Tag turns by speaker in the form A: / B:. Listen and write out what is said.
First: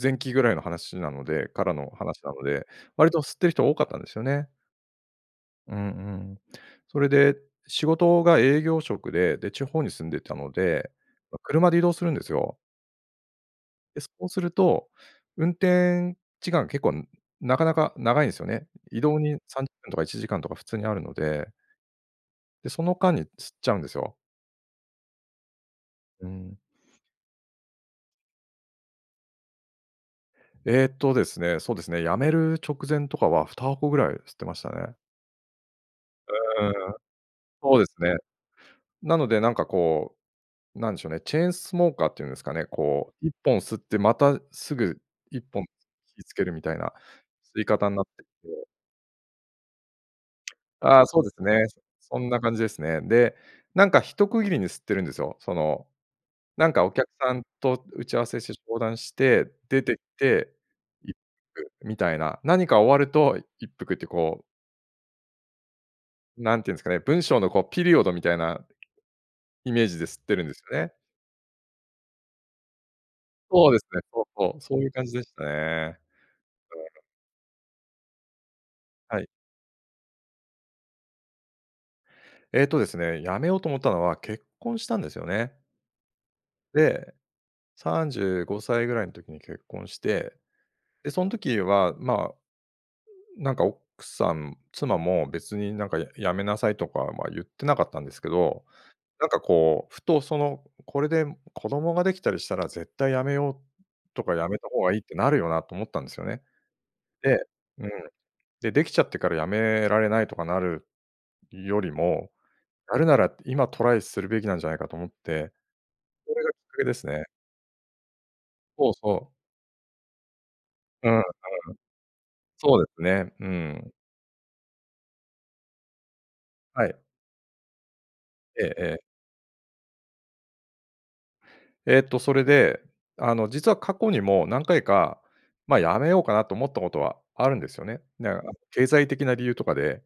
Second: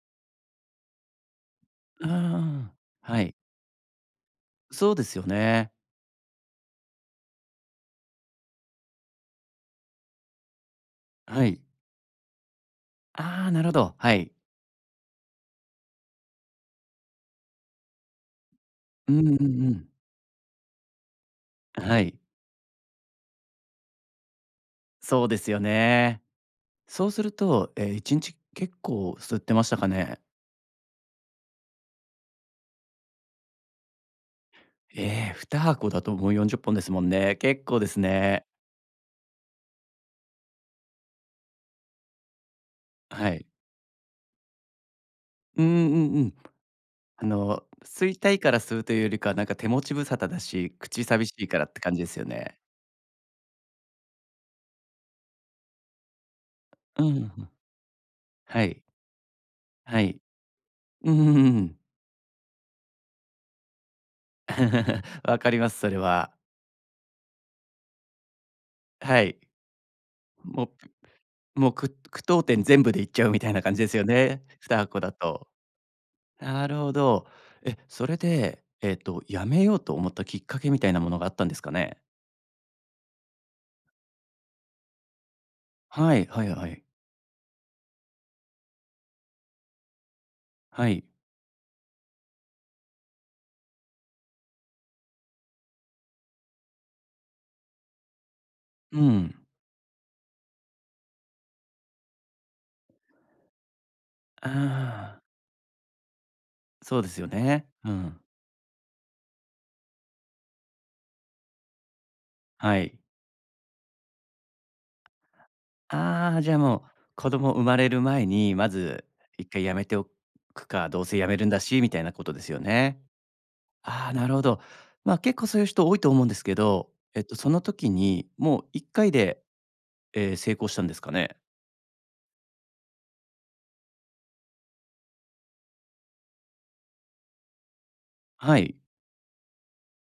A: 前期ぐらいの話なのでからの
B: うー
A: 話なので、
B: ん。
A: 割
B: は
A: と
B: い。
A: 吸ってる人が多かったんですよね。
B: そうですよね。
A: うんうん。それで仕事が営業職で、で、地方に住んでたので、ま、
B: はい。
A: 車で移動するんですよ。
B: あ、なるほど、
A: で、そ
B: は
A: う
B: い。
A: すると、運転時間結構なかなか長いんですよね。移
B: うん
A: 動
B: うん
A: に
B: う
A: さんじゅっ
B: ん。
A: ぷんとか1時間とか普通にあるので。
B: はい。
A: で、その間に吸っちゃうんですよ。
B: そうですよね。
A: うん。
B: そうすると、え、1日結構吸ってましたかね。
A: えっとですね、そうですね、辞める直前とかは2箱ぐらい吸ってましたね。
B: え、2箱だと、もう、40本で
A: う
B: す
A: ーん。
B: もんね。結
A: そう
B: 構で
A: です
B: す
A: ね。
B: ね。
A: なので、なんか、こう、なんでしょうね、チェーンスモーカーっていうんですかね。こう、
B: は
A: いっ
B: い。
A: ぽん吸ってまたすぐいっぽ
B: う
A: ん
B: んうんう
A: 火つ
B: ん。
A: けるみたいな
B: あ
A: 吸い
B: の、
A: 方にな
B: 吸
A: っ
B: い
A: てき
B: たいから
A: て。
B: 吸うというよりか、なんか、手持ち無沙汰だし、口
A: あ、そう
B: 寂
A: で
B: し
A: す
B: いか
A: ね。
B: らって感じで
A: そ
B: すよ
A: んな感
B: ね。
A: じですね。で、なんか、一区切りに吸ってるんですよ。その、なんか、お
B: う
A: 客さん
B: ん。
A: と打ち合わせして
B: は
A: 相
B: い。
A: 談して、出て
B: は
A: き
B: い。
A: て、一服 みたいな。何か終わると一服って、こう
B: 分かります。それは。
A: なんて言うんですかね、文章の、こう、ピリオドみたいな
B: はい。
A: イメージで吸ってるんです
B: も
A: よね。
B: うもう、く句読点全部で行っちゃうみたいな
A: そう
B: 感
A: で
B: じ
A: す
B: です
A: ね、
B: よ
A: そう
B: ね、
A: そう、
B: ふ
A: そ
B: た
A: うい
B: は
A: う
B: こ
A: 感
B: だ
A: じでした
B: と。
A: ね。
B: なるほ
A: うん。
B: ど。え、それで、えっ
A: は
B: と、
A: い。
B: やめようと思ったきっかけみたいなものがあったんですかね？
A: えっとですね、やめようと思ったのは、結婚したんですよね。
B: はい、はいはい。
A: で、35歳ぐらいの時に結婚して、
B: はい。
A: で、その時は、ま、なんか、奥さん妻も別に、なんか「やめなさい」とかは言ってなかったんですけど、
B: う
A: なんか、
B: ん。
A: こう、ふと、その、「これで子供ができたりしたら絶対やめようとかや
B: あ
A: めた方がいいって
B: あ。
A: なるよな」と思ったんですよね。
B: そうですよ
A: で、
B: ね。
A: うん、
B: うん。
A: でできちゃってから辞められないとかなるよりも、
B: はい。
A: やるなら今トライするべきなんじゃないかと思って、そ
B: あ
A: れ
B: あ、
A: が
B: じゃ
A: きっ
B: あ、
A: か
B: も
A: け
B: う、
A: ですね。
B: 子供産まれる前に、ま
A: そう
B: ず
A: そう。
B: 1回やめておくか、どう
A: うん
B: せ
A: うん。
B: やめるんだしみたいなことですよ
A: そうで
B: ね。
A: すね、うん。
B: あ、なるほど。ま、結構そういう人多いと思うんですけ
A: は
B: ど、
A: い。
B: えっと、その時に、もう、
A: え
B: いっ
A: え。
B: かいで、え、成功したんですかね？
A: えっと、それで、あの、実は過去にも何回か、ま、やめようかなと思ったことはあるんですよね。だから
B: はい。
A: 経済的な理由とかで。